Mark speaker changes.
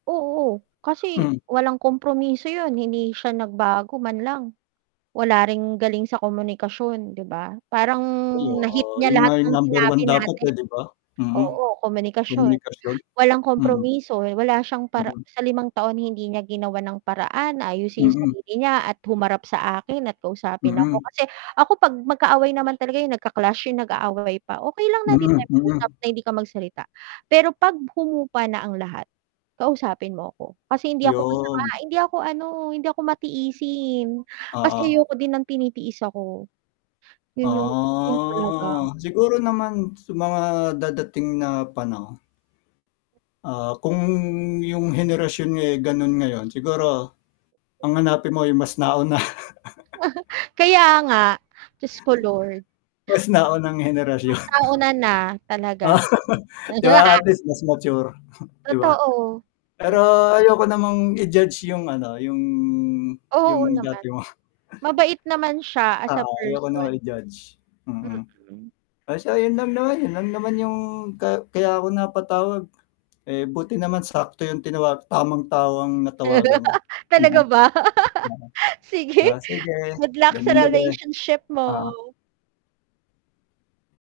Speaker 1: Oo, kasi
Speaker 2: Mhm.
Speaker 1: walang kompromiso yun hindi siya nagbago man lang wala ring galing sa komunikasyon diba, parang
Speaker 2: Ay,
Speaker 1: nahit
Speaker 2: oo,
Speaker 1: niya
Speaker 2: yun nga
Speaker 1: lahat
Speaker 2: yung
Speaker 1: ng
Speaker 2: number
Speaker 1: sinabi
Speaker 2: 1 dapat,
Speaker 1: natin.
Speaker 2: eh, diba? hmm, hmm,
Speaker 1: oo, komunikasyon,
Speaker 2: komunikasyon,
Speaker 1: walang
Speaker 2: hmm.
Speaker 1: kompromiso wala siyang para
Speaker 2: Mhm.
Speaker 1: sa limang taon hindi niya ginawa ng paraan ayusin yung
Speaker 2: Hmm.
Speaker 1: sarili niya at humarap sa akin at kausapin ako
Speaker 2: Hmm.
Speaker 1: kasi ako pag magkaaway naman talaga yung nagka-clash yung nag-aaway pa okay lang na din
Speaker 2: Mhm,
Speaker 1: tayo mag-usap
Speaker 2: mhm.
Speaker 1: na hindi ka magsalita pero pag humupa na ang lahat, kausapin mo ako kasi hindi ako masama
Speaker 2: Yung.
Speaker 1: hindi ako ano hindi ako matiisin kasi
Speaker 2: Oo.
Speaker 1: ayoko din ng tinitiis ako yun yung yun talaga.
Speaker 2: Ahh, siguro naman sa mga dadating na panahon. Ah, kung yung henerasyon nga ganun ngayon siguro ang hanapin mo ay mas nauna
Speaker 1: Kaya nga di ko Lord.
Speaker 2: mas naunang henerasyon.
Speaker 1: nauna na talaga
Speaker 2: diba at least mas mature 'di ba?
Speaker 1: totoo,
Speaker 2: pero
Speaker 1: yes
Speaker 2: ayoko namang i-judge yung ano yung
Speaker 1: Oo,
Speaker 2: yung
Speaker 1: naman.
Speaker 2: dati mo.
Speaker 1: mabait naman siya as a
Speaker 2: oo, ayoko
Speaker 1: person.
Speaker 2: naman i judge, hmm.
Speaker 1: Mhm.
Speaker 2: so, yun lang naman, yun lang naman yung ka kaya ako napatawag, eh, buti naman sakto yung tinawag tamang tao ang natawagan.
Speaker 1: Talaga
Speaker 2: Mm.
Speaker 1: ba
Speaker 2: Mm'
Speaker 1: sige
Speaker 2: ah, sige
Speaker 1: good luck sa
Speaker 2: gandang gabi,
Speaker 1: relationship mo.
Speaker 2: ah.